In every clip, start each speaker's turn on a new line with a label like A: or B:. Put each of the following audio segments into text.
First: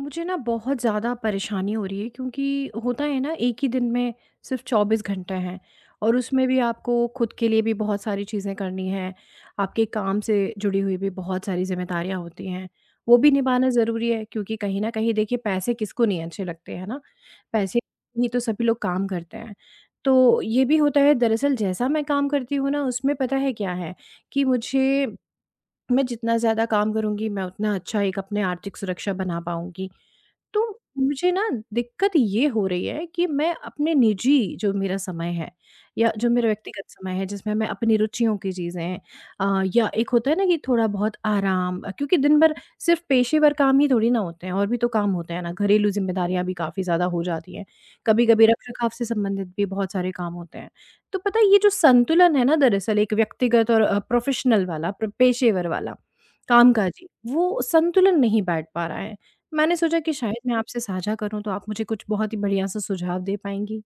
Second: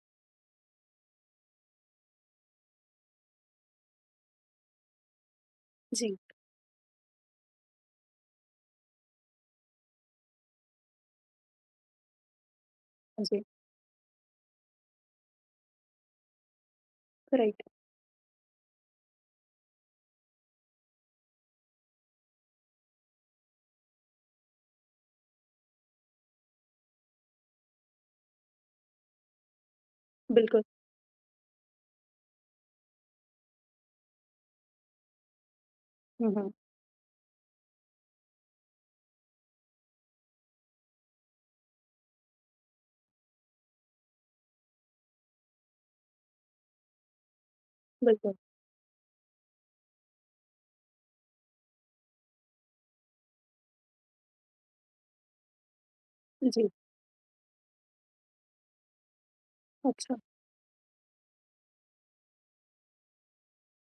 A: मुझे ना बहुत ज़्यादा परेशानी हो रही है क्योंकि होता है ना एक ही दिन में सिर्फ 24 घंटे हैं।
B: जी,
A: और उसमें भी आपको खुद के लिए भी बहुत सारी चीज़ें करनी हैं, आपके काम से जुड़ी हुई भी बहुत सारी जिम्मेदारियां होती हैं, वो भी
B: जी,
A: निभाना ज़रूरी है, क्योंकि कहीं ना कहीं देखिए, पैसे किसको नहीं अच्छे लगते हैं ना।
B: राइट,
A: पैसे ही तो सभी लोग काम करते हैं। तो ये भी होता है, दरअसल जैसा मैं काम करती हूँ ना, उसमें पता है क्या है कि मुझे, मैं जितना ज़्यादा काम करूंगी मैं उतना अच्छा एक अपने आर्थिक सुरक्षा बना पाऊंगी। तो
B: बिल्कुल।
A: मुझे ना दिक्कत ये हो रही है कि मैं अपने निजी जो मेरा समय है, या जो
B: हुँ,
A: मेरा
B: हुँ,
A: व्यक्तिगत समय है जिसमें मैं अपनी रुचियों की चीज़ें या एक होता है ना कि थोड़ा बहुत आराम, क्योंकि दिन भर सिर्फ पेशेवर काम ही थोड़ी ना होते हैं, और भी तो काम होते हैं ना। घरेलू जिम्मेदारियां भी काफ़ी ज़्यादा हो जाती हैं, कभी
B: बिल्कुल,
A: कभी रखरखाव से संबंधित भी बहुत सारे काम होते हैं। तो पता है ये जो संतुलन है ना, दरअसल एक व्यक्तिगत और प्रोफेशनल वाला पेशेवर वाला
B: जी,
A: काम काजी, वो संतुलन नहीं बैठ पा रहा है। मैंने सोचा कि
B: अच्छा।
A: शायद मैं आपसे साझा करूँ तो आप मुझे कुछ बहुत ही बढ़िया-सा सुझाव दे पाएँगी।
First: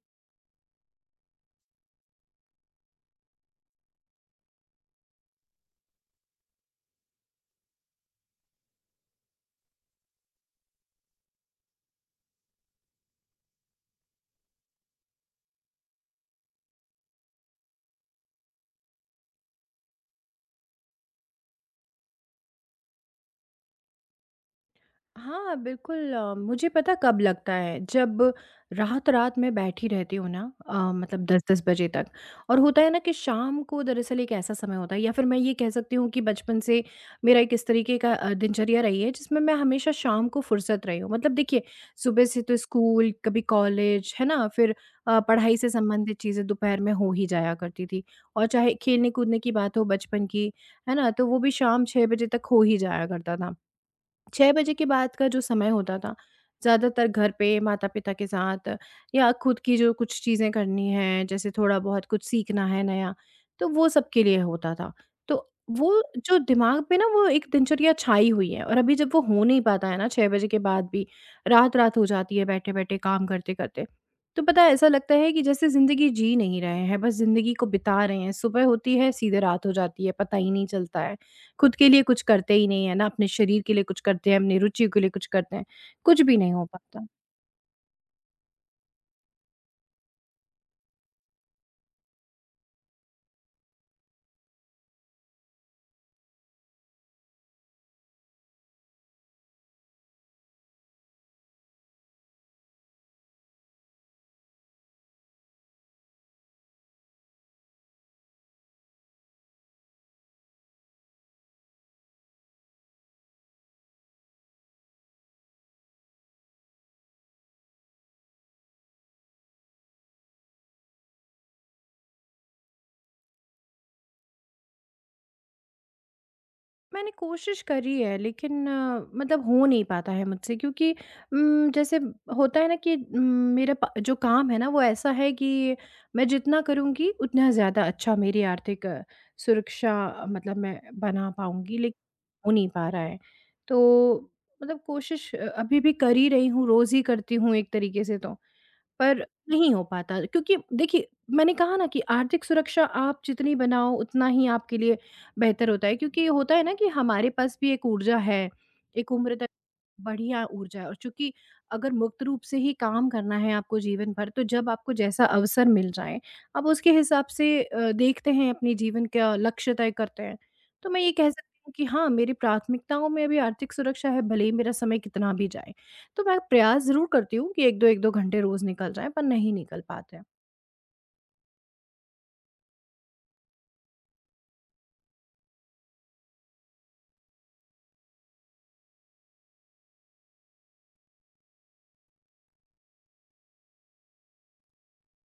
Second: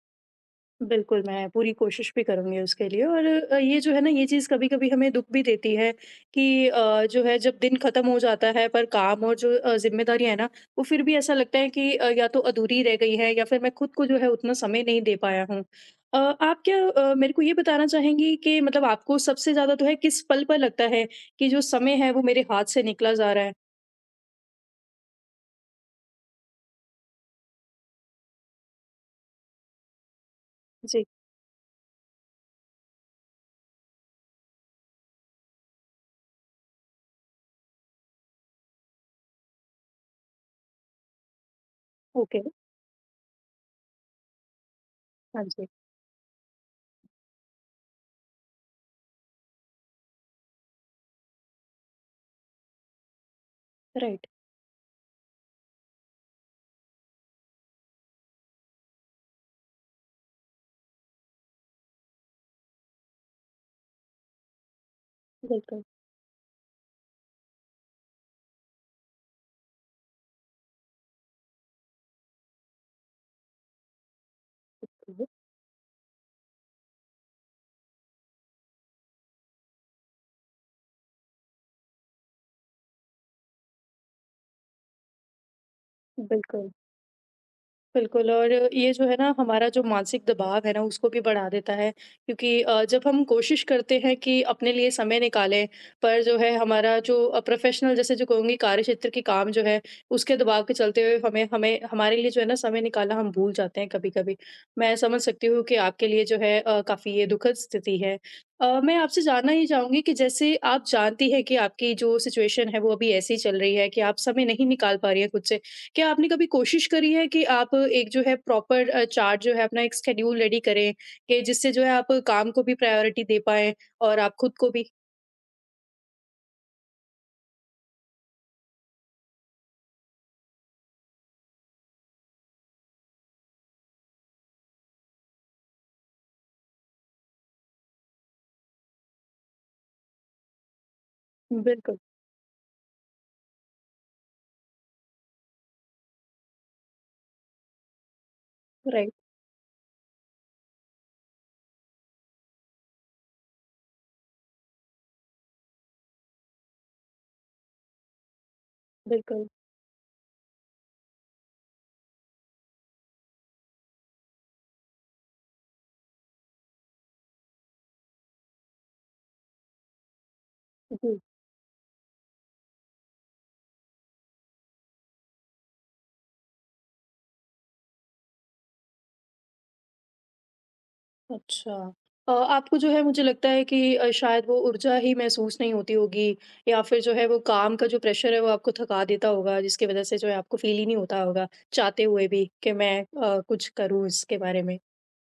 B: बिल्कुल, मैं पूरी कोशिश भी करूँगी उसके लिए, और ये जो है ना, ये चीज़ कभी-कभी हमें दुःख भी देती है कि जो है जब दिन खत्म हो जाता है, पर काम और जो ज़िम्मेदारियाँ हैं ना, वो फिर भी ऐसा लगता है कि या तो अधूरी रह गई है, या फिर मैं खुद को जो है उतना समय नहीं दे पाया हूँ। आप क्या मेरे को ये बताना चाहेंगी कि मतलब आपको सबसे ज़्यादा तो है किस पल पर लगता है कि जो समय है वो मेरे हाथ से निकला जा रहा है?
A: हाँ, बिल्कुल। मुझे पता कब लगता है, जब रात-रात मैं बैठी रहती हूँ ना,
B: जी,
A: मतलब 10-10 बजे तक। और होता है ना कि शाम को दरअसल एक ऐसा समय होता है, या फिर मैं ये कह सकती हूँ कि बचपन से मेरा एक इस तरीके का दिनचर्या रही है जिसमें मैं हमेशा शाम को फुर्सत रही हूँ। मतलब देखिए, सुबह
B: ओके,
A: से तो स्कूल, कभी कॉलेज, है ना? फिर
B: हाँ
A: पढ़ाई
B: जी,
A: से संबंधित चीज़ें दोपहर में हो ही जाया करती थी, और चाहे खेलने-कूदने की बात हो बचपन की, है ना? तो वो भी शाम 6 बजे तक हो ही जाया करता था।
B: राइट।
A: 6 बजे के बाद का जो समय होता था, ज़्यादातर घर पे माता-पिता के साथ, या खुद की जो कुछ चीज़ें करनी हैं, जैसे थोड़ा बहुत कुछ सीखना है नया, तो वो सबके लिए होता था। तो
B: बिल्कुल,
A: वो जो दिमाग पे ना वो एक दिनचर्या छाई हुई है, और अभी जब वो हो नहीं पाता है ना 6 बजे के बाद भी, रात-रात हो जाती है बैठे-बैठे काम करते-करते। तो पता है ऐसा लगता है कि जैसे ज़िंदगी जी नहीं रहे हैं, बस ज़िंदगी को बिता रहे हैं। सुबह होती है, सीधे रात हो जाती है, पता ही नहीं चलता है। खुद के लिए कुछ करते ही नहीं है ना, अपने शरीर के लिए कुछ करते हैं, अपनी रुचियों के लिए कुछ करते हैं, कुछ भी नहीं हो
B: बिल्कुल,
A: पाता।
B: बिल्कुल, और ये जो है ना हमारा जो मानसिक दबाव है ना उसको भी बढ़ा देता है, क्योंकि जब हम कोशिश करते हैं कि अपने लिए समय निकालें, पर जो है हमारा जो प्रोफ़ेशनल जैसे जो कहूँगी कार्यक्षेत्र के काम जो है उसके दबाव के चलते हुए हमें हमें हमारे लिए जो है ना समय निकालना हम भूल जाते हैं कभी-कभी। मैं समझ सकती हूँ कि आपके लिए जो है काफ़ी ये दुखद स्थिति है। मैं आपसे जानना ये चाहूँगी कि जैसे आप जानती हैं कि आपकी जो सिचुएशन है वो अभी ऐसी चल रही है कि आप समय नहीं निकाल पा रही हैं खुद से। क्या आपने कभी कोशिश करी है कि आप एक जो है प्रॉपर चार्ट जो है अपना एक शेड्यूल रेडी करें, कि जिससे जो है आप काम को भी प्रायोरिटी दे पाएँ और आप खुद को भी?
A: मैंने कोशिश करी है, लेकिन मतलब हो नहीं पाता है मुझसे, क्योंकि जैसे होता है ना कि मेरा प जो काम है ना वो ऐसा है कि मैं जितना करूँगी उतना ज़्यादा अच्छा मेरी आर्थिक सुरक्षा, मतलब मैं बना पाऊँगी,
B: बिल्कुल,
A: लेकिन हो नहीं पा रहा है। तो मतलब कोशिश अभी भी कर ही रही हूँ, रोज़ ही करती हूँ एक तरीके से तो।
B: राइट,
A: पर नहीं हो पाता, क्योंकि देखिए मैंने कहा ना कि आर्थिक सुरक्षा आप जितनी बनाओ उतना ही आपके लिए बेहतर होता है, क्योंकि होता है ना कि हमारे पास भी एक ऊर्जा है, एक उम्र,
B: बिल्कुल।
A: बढ़िया ऊर्जा है। और चूँकि अगर मुक्त रूप से ही काम करना है आपको जीवन भर, तो जब आपको जैसा अवसर मिल जाए, आप उसके हिसाब से देखते हैं, अपने जीवन का लक्ष्य तय करते हैं। तो मैं ये
B: जी।
A: कह सकती हूँ कि हाँ, मेरी प्राथमिकताओं में अभी आर्थिक सुरक्षा है, भले ही मेरा समय कितना भी जाए। तो मैं प्रयास ज़रूर करती हूँ कि 1-2, 1-2 घंटे रोज़ निकल जाएँ, पर नहीं निकल पाते हैं।
B: अच्छा। आपको जो है मुझे लगता है कि शायद वो ऊर्जा ही महसूस नहीं होती होगी, या फिर जो है वो काम का जो प्रेशर है वो आपको थका देता होगा, जिसकी वज़ह से जो है आपको फ़ील ही नहीं होता होगा, चाहते हुए भी कि मैं कुछ करूँ इसके बारे में।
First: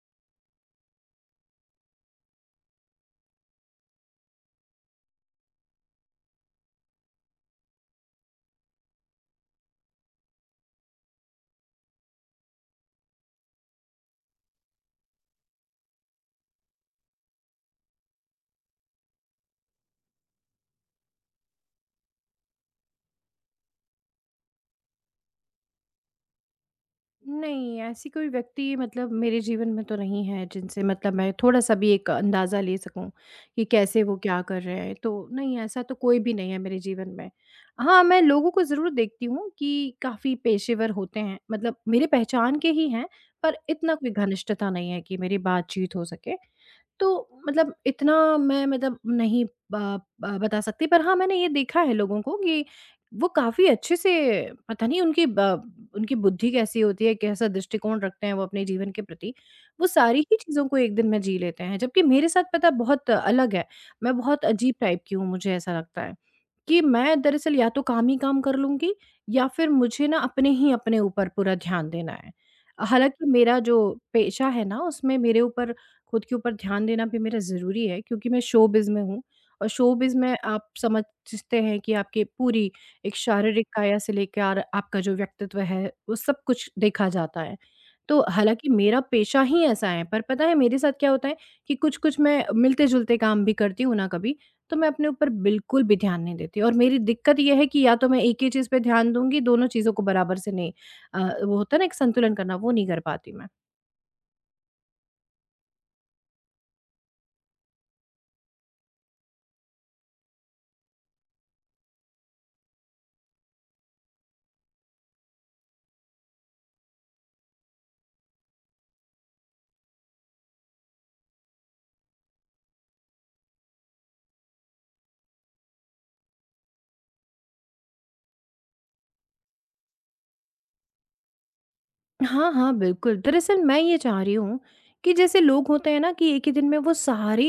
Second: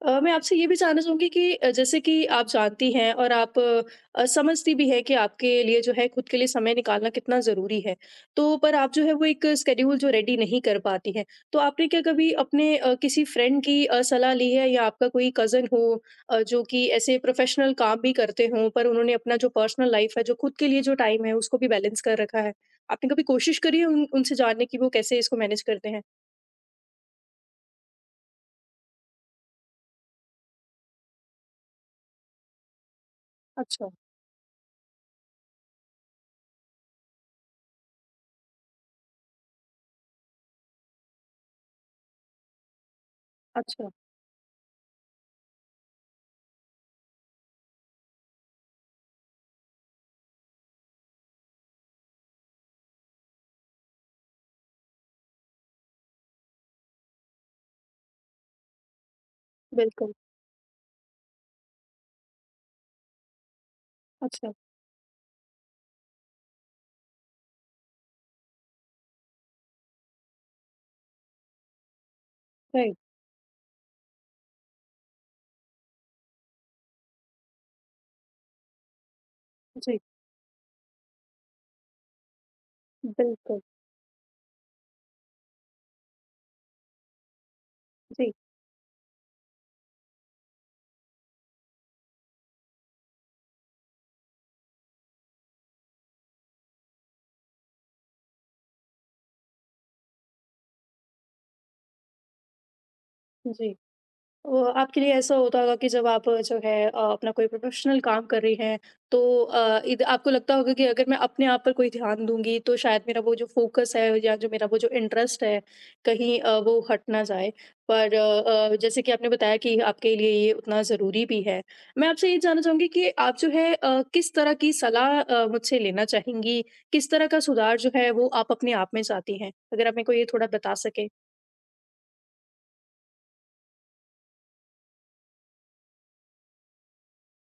B: मैं आपसे ये भी जानना चाहूँगी कि जैसे कि आप जानती हैं और आप समझती भी हैं कि आपके लिए जो है खुद के लिए समय निकालना कितना ज़रूरी है। तो पर आप जो है वो एक स्केड्यूल जो रेडी नहीं कर पाती हैं। तो आपने क्या कभी अपने किसी फ्रेंड की सलाह ली है, या आपका कोई कज़न हो जो कि ऐसे प्रोफ़ेशनल काम भी करते हों, पर उन्होंने अपना जो पर्सनल लाइफ़ है, जो खुद के लिए जो टाइम है उसको भी बैलेंस कर रखा है? आपने कभी कोशिश करी है उन उनसे जानने की वो कैसे इसको मैनेज करते हैं?
A: नहीं, ऐसी कोई व्यक्ति मतलब मेरे जीवन में तो नहीं है जिनसे मतलब मैं थोड़ा-सा भी एक अंदाज़ा ले सकूँ कि
B: अच्छा,
A: कैसे वो क्या कर रहे हैं। तो नहीं, ऐसा तो कोई भी नहीं है मेरे जीवन में। हाँ, मैं लोगों को ज़रूर देखती हूँ कि काफ़ी पेशेवर होते हैं, मतलब मेरे पहचान के ही हैं, पर
B: अच्छा,
A: इतना कोई घनिष्ठता नहीं है कि मेरी बातचीत हो सके। तो मतलब इतना मैं मतलब नहीं ब ब बता सकती, पर हाँ, मैंने ये देखा है लोगों को कि वो काफ़ी अच्छे से, पता नहीं उनकी बुद्धि कैसी होती है, कैसा दृष्टिकोण रखते हैं वो अपने जीवन के प्रति, वो
B: बिल्कुल।
A: सारी ही चीज़ों को एक दिन में जी लेते हैं। जबकि मेरे साथ पता है बहुत अलग है, मैं बहुत
B: अच्छा,
A: अजीब टाइप की हूँ, मुझे ऐसा लगता है कि मैं दरअसल या तो काम ही काम कर लूँगी, या फिर मुझे ना अपने ऊपर पूरा ध्यान देना है।
B: राइट,
A: हालाँकि मेरा जो पेशा है ना, उसमें मेरे ऊपर खुद के ऊपर ध्यान देना भी मेरा ज़रूरी है, क्योंकि मैं शोबिज़ में हूँ, और
B: जी।
A: शोबिज़ में आप समझते हैं कि आपकी पूरी एक
B: बिल्कुल,
A: शारीरिक काया से लेकर आपका जो व्यक्तित्व है, वो सब कुछ देखा जाता है। तो
B: जी,
A: हालाँकि मेरा पेशा ही ऐसा है, पर पता है मेरे साथ क्या होता है कि कुछ-कुछ मैं मिलते-जुलते काम भी करती हूँ ना कभी, तो मैं अपने ऊपर बिल्कुल भी ध्यान नहीं देती, और मेरी दिक्कत ये है कि या तो मैं एक ही चीज़ पे ध्यान दूँगी, दोनों चीज़ों को बराबर से नहीं, अ, वो होता है ना एक संतुलन करना, वो नहीं कर पाती मैं।
B: जी। वो आपके लिए ऐसा होता होगा कि जब आप जो है अपना कोई प्रोफ़ेशनल काम कर रही हैं, तो इद आपको लगता होगा कि अगर मैं अपने आप पर कोई ध्यान दूँगी, तो शायद मेरा वो जो फ़ोकस है या जो मेरा वो जो इंटरेस्ट है, कहीं वो हट ना जाए। पर जैसे कि आपने बताया कि आपके लिए ये उतना ज़रूरी भी है। मैं आपसे ये जानना चाहूँगी कि आप जो है किस तरह की सलाह मुझसे लेना चाहेंगी? किस तरह का सुधार जो है, वो आप अपने आप में चाहती हैं? अगर आप मेरे को ये थोड़ा बता सकें।
A: हाँ, हाँ, बिल्कुल। दरअसल मैं ये चाह रही हूँ कि जैसे लोग होते हैं ना कि एक ही दिन में वो सारे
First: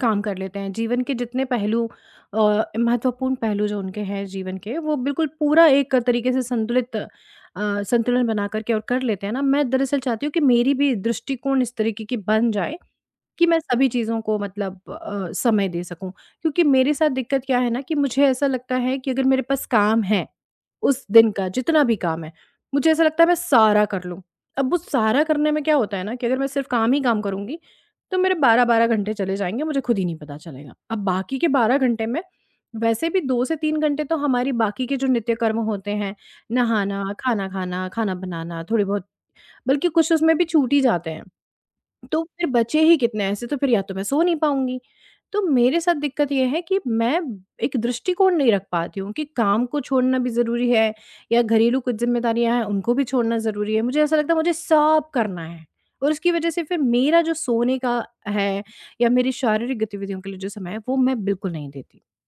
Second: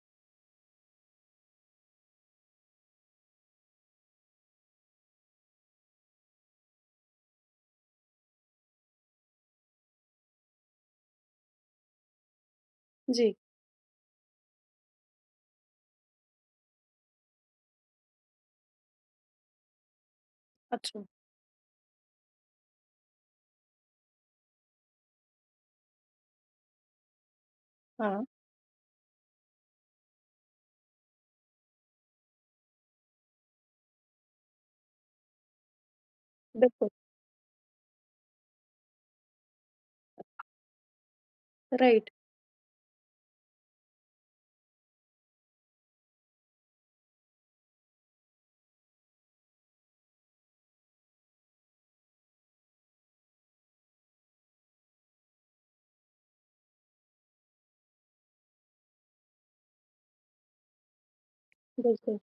A: काम कर लेते हैं, जीवन के जितने पहलू महत्वपूर्ण पहलू जो उनके हैं जीवन के, वो बिल्कुल पूरा एक तरीके से संतुलित, संतुलन बना कर के और कर लेते हैं ना। मैं दरअसल चाहती हूँ कि मेरी भी दृष्टिकोण इस तरीके की बन जाए
B: जी,
A: कि मैं सभी चीज़ों को मतलब समय दे सकूँ। क्योंकि मेरे साथ दिक्कत क्या है ना कि मुझे ऐसा लगता है कि अगर मेरे पास काम है,
B: अच्छा।
A: उस दिन का जितना भी काम है, मुझे ऐसा लगता है मैं सारा कर लूँ। अब वो सारा करने में क्या होता है ना कि अगर मैं सिर्फ़ काम ही काम करूँगी, तो
B: हाँ,
A: मेरे 12-12 घंटे चले जाएँगे, मुझे खुद ही नहीं पता चलेगा। अब बाकी के 12 घंटे में वैसे भी 2 से 3 घंटे तो हमारी बाकी के जो नित्य कर्म होते हैं,
B: बिल्कुल,
A: नहाना, खाना खाना, खाना बनाना, थोड़े बहुत, बल्कि कुछ उसमें भी छूट ही जाते हैं।
B: राइट,
A: तो फिर बचे ही कितने ऐसे, तो फिर या तो मैं सो नहीं पाऊँगी। तो मेरे साथ दिक्कत ये है कि मैं एक दृष्टिकोण नहीं रख पाती हूँ कि काम को छोड़ना भी ज़रूरी है, या घरेलू कुछ ज़िम्मेदारियाँ हैं उनको भी छोड़ना ज़रूरी है। मुझे ऐसा लगता है मुझे सब करना है, और उसकी वज़ह से फिर मेरा जो सोने का है, या मेरी शारीरिक गतिविधियों के लिए जो समय है वो मैं बिल्कुल नहीं देती।
B: बिल्कुल,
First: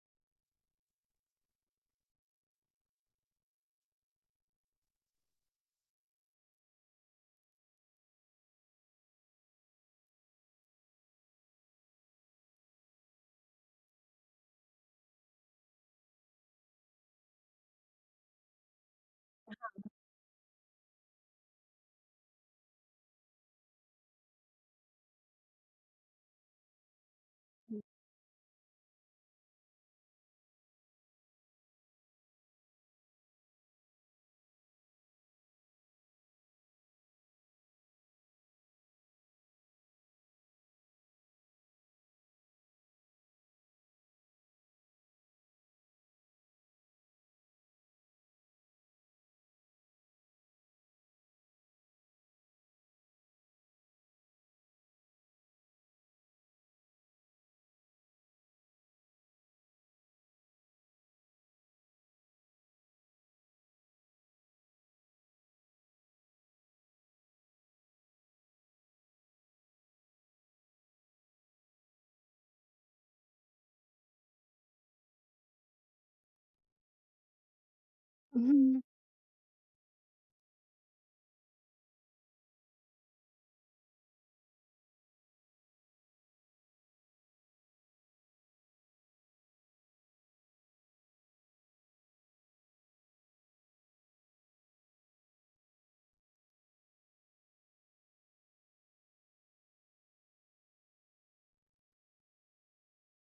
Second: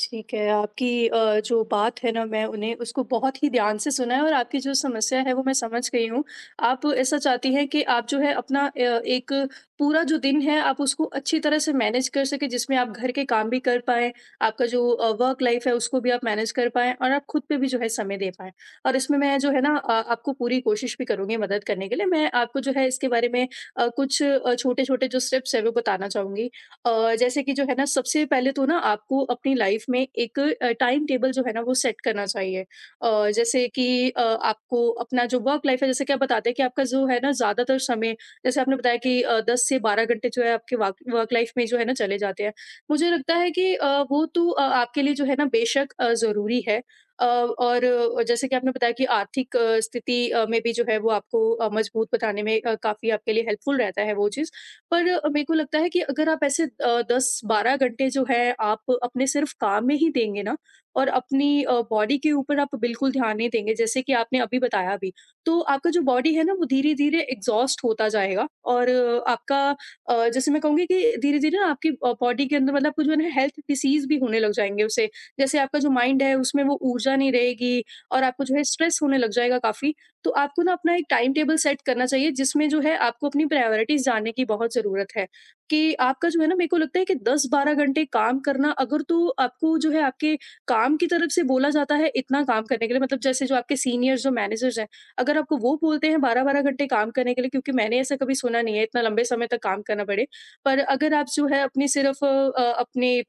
B: ठीक है, आपकी जो बात है ना मैं उन्हें उसको बहुत ही ध्यान से सुना है, और आपकी जो समस्या है वो मैं समझ गई हूँ। आप ऐसा चाहती हैं कि आप जो है अपना एक पूरा जो दिन है आप उसको अच्छी तरह से मैनेज कर सकें, जिसमें आप घर के काम भी कर पाएँ, आपका जो वर्क लाइफ़ है उसको भी आप मैनेज कर पाएँ, और आप खुद पे भी जो है समय दे पाएँ। और इसमें मैं जो है ना आपको पूरी कोशिश भी करूँगी मदद करने के लिए। मैं आपको जो है इसके बारे में कुछ छोटे-छोटे जो स्टेप्स हैं वो बताना चाहूँगी। जैसे कि जो है ना सबसे पहले तो ना आपको अपनी लाइफ में एक टाइम टेबल जो है ना वो सेट करना चाहिए। जैसे कि आपको अपना जो वर्क लाइफ है जैसे कि आप बताते हैं कि आपका जो है ना ज़्यादातर समय, जैसे आपने बताया कि 10 से 12 घंटे जो है आपके वर्क लाइफ में जो है ना चले जाते हैं, मुझे लगता है कि वो तो आपके लिए जो है ना बेशक ज़रूरी है, और जैसे कि आपने बताया कि आर्थिक स्थिति में भी जो है वो आपको मजबूत बनाने में काफ़ी आपके लिए हेल्पफुल रहता है वो चीज़। पर मेरे को लगता है कि अगर आप ऐसे 10-12 घंटे जो है आप अपने सिर्फ काम में ही देंगे ना, और अपनी बॉडी के ऊपर आप बिल्कुल ध्यान नहीं देंगे, जैसे कि आपने अभी बताया भी, तो आपका जो बॉडी है ना वो धीरे-धीरे एग्ज़ॉस्ट होता जाएगा, और आपका जैसे मैं कहूँगी कि धीरे-धीरे ना आपकी बॉडी के अंदर मतलब आपको जो है ना हेल्थ डिसीज़ भी होने लग जाएँगे उससे। जैसे आपका जो माइंड है उसमें वो ऊर्जा नहीं रहेगी, और आपको जो है
A: हुँ,
B: स्ट्रेस होने लग जाएगा काफ़ी। तो आपको ना अपना एक टाइम टेबल सेट करना चाहिए, जिसमें जो है आपको अपनी प्रायोरिटीज जानने की बहुत ज़रूरत है, कि आपका जो है ना मेरे को लगता है कि 10-12 घंटे काम करना, अगर तो आपको जो है आपके काम की तरफ से बोला जाता है इतना काम करने के लिए, मतलब जैसे जो आपके सीनियर्स जो मैनेजर्स हैं, अगर आपको वो बोलते हैं 12-12 घंटे काम करने के लिए, क्योंकि मैंने ऐसा कभी सुना नहीं है इतना लंबे समय तक काम करना पड़े। पर अगर आप जो है अपनी सिर्फ अपने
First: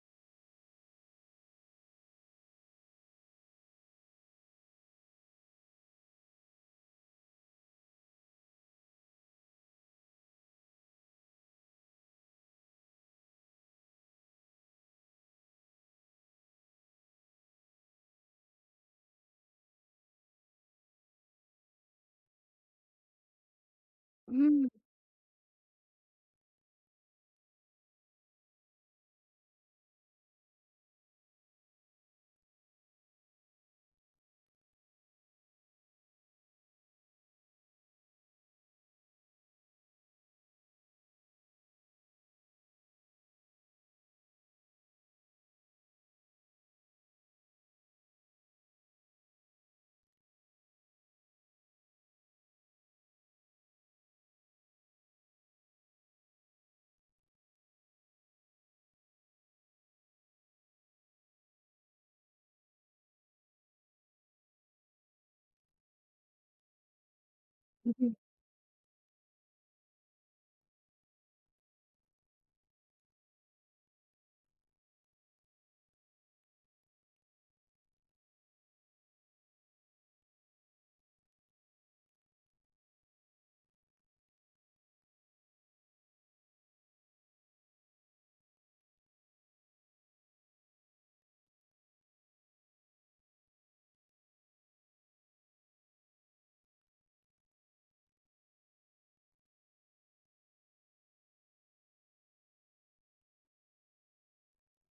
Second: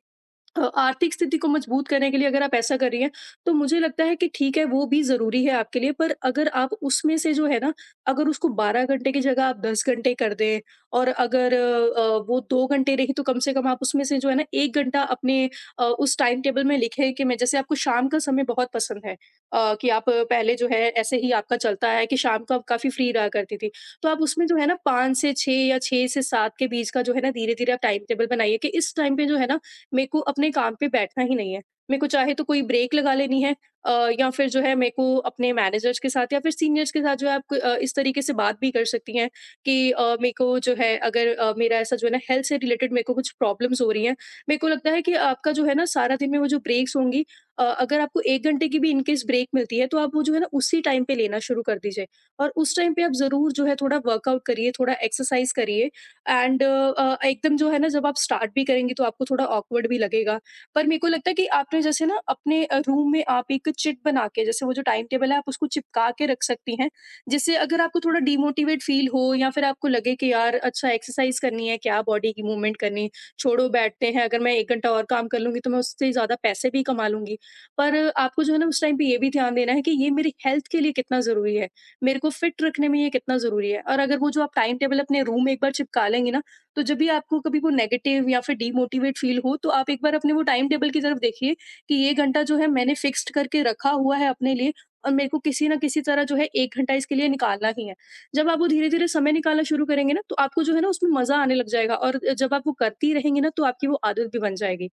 B: आर्थिक स्थिति को मजबूत करने के लिए अगर आप ऐसा कर रही हैं, तो मुझे लगता है कि ठीक है वो भी ज़रूरी है आपके लिए। पर अगर आप उसमें से जो है ना, अगर उसको 12 घंटे की जगह आप 10 घंटे कर दें, और अगर वो 2 घंटे रही, तो कम से कम आप उसमें से जो है ना 1 घंटा अपने उस टाइम टेबल में लिखें, कि मैं, जैसे आपको शाम का समय बहुत पसंद है, कि आप पहले जो है ऐसे ही आपका चलता है कि शाम को आप काफ़ी फ्री रहा करती थी। तो आप उसमें जो है
A: हुँ,
B: ना 5 से 6 या 6 से 7 के बीच का जो है ना धीरे-धीरे आप टाइम टेबल बनाइए, कि इस टाइम पे जो है ना मेरे को अपने काम पे बैठना ही नहीं है। मेरे को चाहे तो कोई ब्रेक लगा लेनी है, अ, या फिर जो है मेरे को अपने मैनेजर्स के साथ या फिर सीनियर्स के साथ जो है इस तरीके से बात भी कर सकती हैं, कि मेरे को जो है अगर मेरा ऐसा जो है ना हेल्थ से रिलेटेड मेरे को कुछ प्रॉब्लम्स हो रही हैं। मेरे को लगता है कि आपका जो है ना सारा दिन में वो जो ब्रेक्स होंगी, अगर आपको 1 घंटे की भी इन केस ब्रेक मिलती है, तो आप वो जो है ना उसी टाइम पे लेना शुरू कर दीजिए, और उस टाइम पे आप ज़रूर जो है थोड़ा वर्कआउट करिए, थोड़ा एक्सरसाइज करिए। एंड एकदम जो है ना जब आप स्टार्ट भी करेंगी तो आपको थोड़ा ऑकवर्ड भी लगेगा। पर मेरे को लगता है कि आपने जैसे ना अपने रूम में आप एक चिट बना के जैसे वो जो टाइम टेबल है आप उसको चिपका के रख सकती हैं। जिससे अगर आपको
A: हुँ,
B: थोड़ा डिमोटिवेट फ़ील हो, या फिर आपको लगे कि यार अच्छा एक्सरसाइज़ करनी है, क्या बॉडी की मूवमेंट करनी, छोड़ो बैठते हैं, अगर मैं 1 घंटा और काम कर लूँगी तो मैं उससे ज़्यादा पैसे भी कमा लूँगी। पर आपको जो है ना उस टाइम पे ये भी ध्यान देना है कि ये मेरी हेल्थ के लिए कितना ज़रूरी है। मेरे को फिट रखने में ये कितना ज़रूरी है। और अगर वो जो आप टाइम टेबल अपने रूम में एक बार चिपका लेंगे ना, तो जब भी आपको कभी वो नेगेटिव या फिर डिमोटिवेट फ़ील हो, तो आप एक बार अपने वो टाइम टेबल की तरफ देखिए, कि ये घंटा जो है मैंने फ़िक्स्ड करके रखा हुआ है अपने लिए, और मेरे को किसी न किसी तरह जो है 1 घंटा इसके लिए निकालना ही है। जब आप वो धीरे-धीरे समय निकालना शुरू करेंगे ना, तो आपको जो है ना उसमें मज़ा आने लग जाएगा, और जब आप वो करती रहेंगे ना, तो आपकी वो आदत भी बन जाएगी।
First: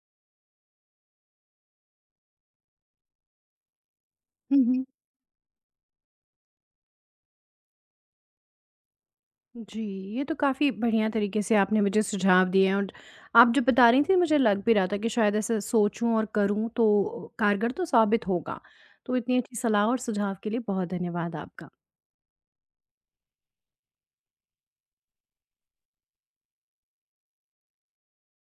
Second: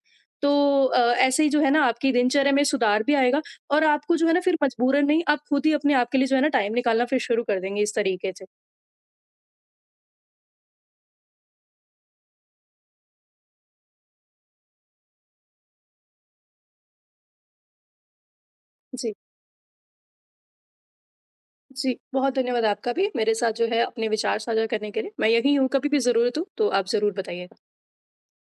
B: तो ऐसे ही जो है ना आपकी दिनचर्या में सुधार भी आएगा, और आपको जो है ना फिर
A: हुँ, हुँ,
B: मजबूरन नहीं, आप खुद ही अपने आप के लिए जो है ना टाइम निकालना फिर शुरू कर देंगे इस तरीके से।
A: जी। ये तो काफ़ी बढ़िया तरीके से आपने मुझे सुझाव दिए हैं, और आप जो बता रही थीं मुझे लग भी रहा था कि शायद ऐसा सोचूँ और करूँ तो कारगर तो साबित होगा।
B: जी,
A: तो इतनी अच्छी सलाह और सुझाव के लिए बहुत धन्यवाद आपका।
B: जी, बहुत धन्यवाद आपका भी मेरे साथ जो है अपने विचार साझा करने के लिए। मैं यहीं हूँ, कभी भी ज़रूरत हो तो आप ज़रूर बताइए।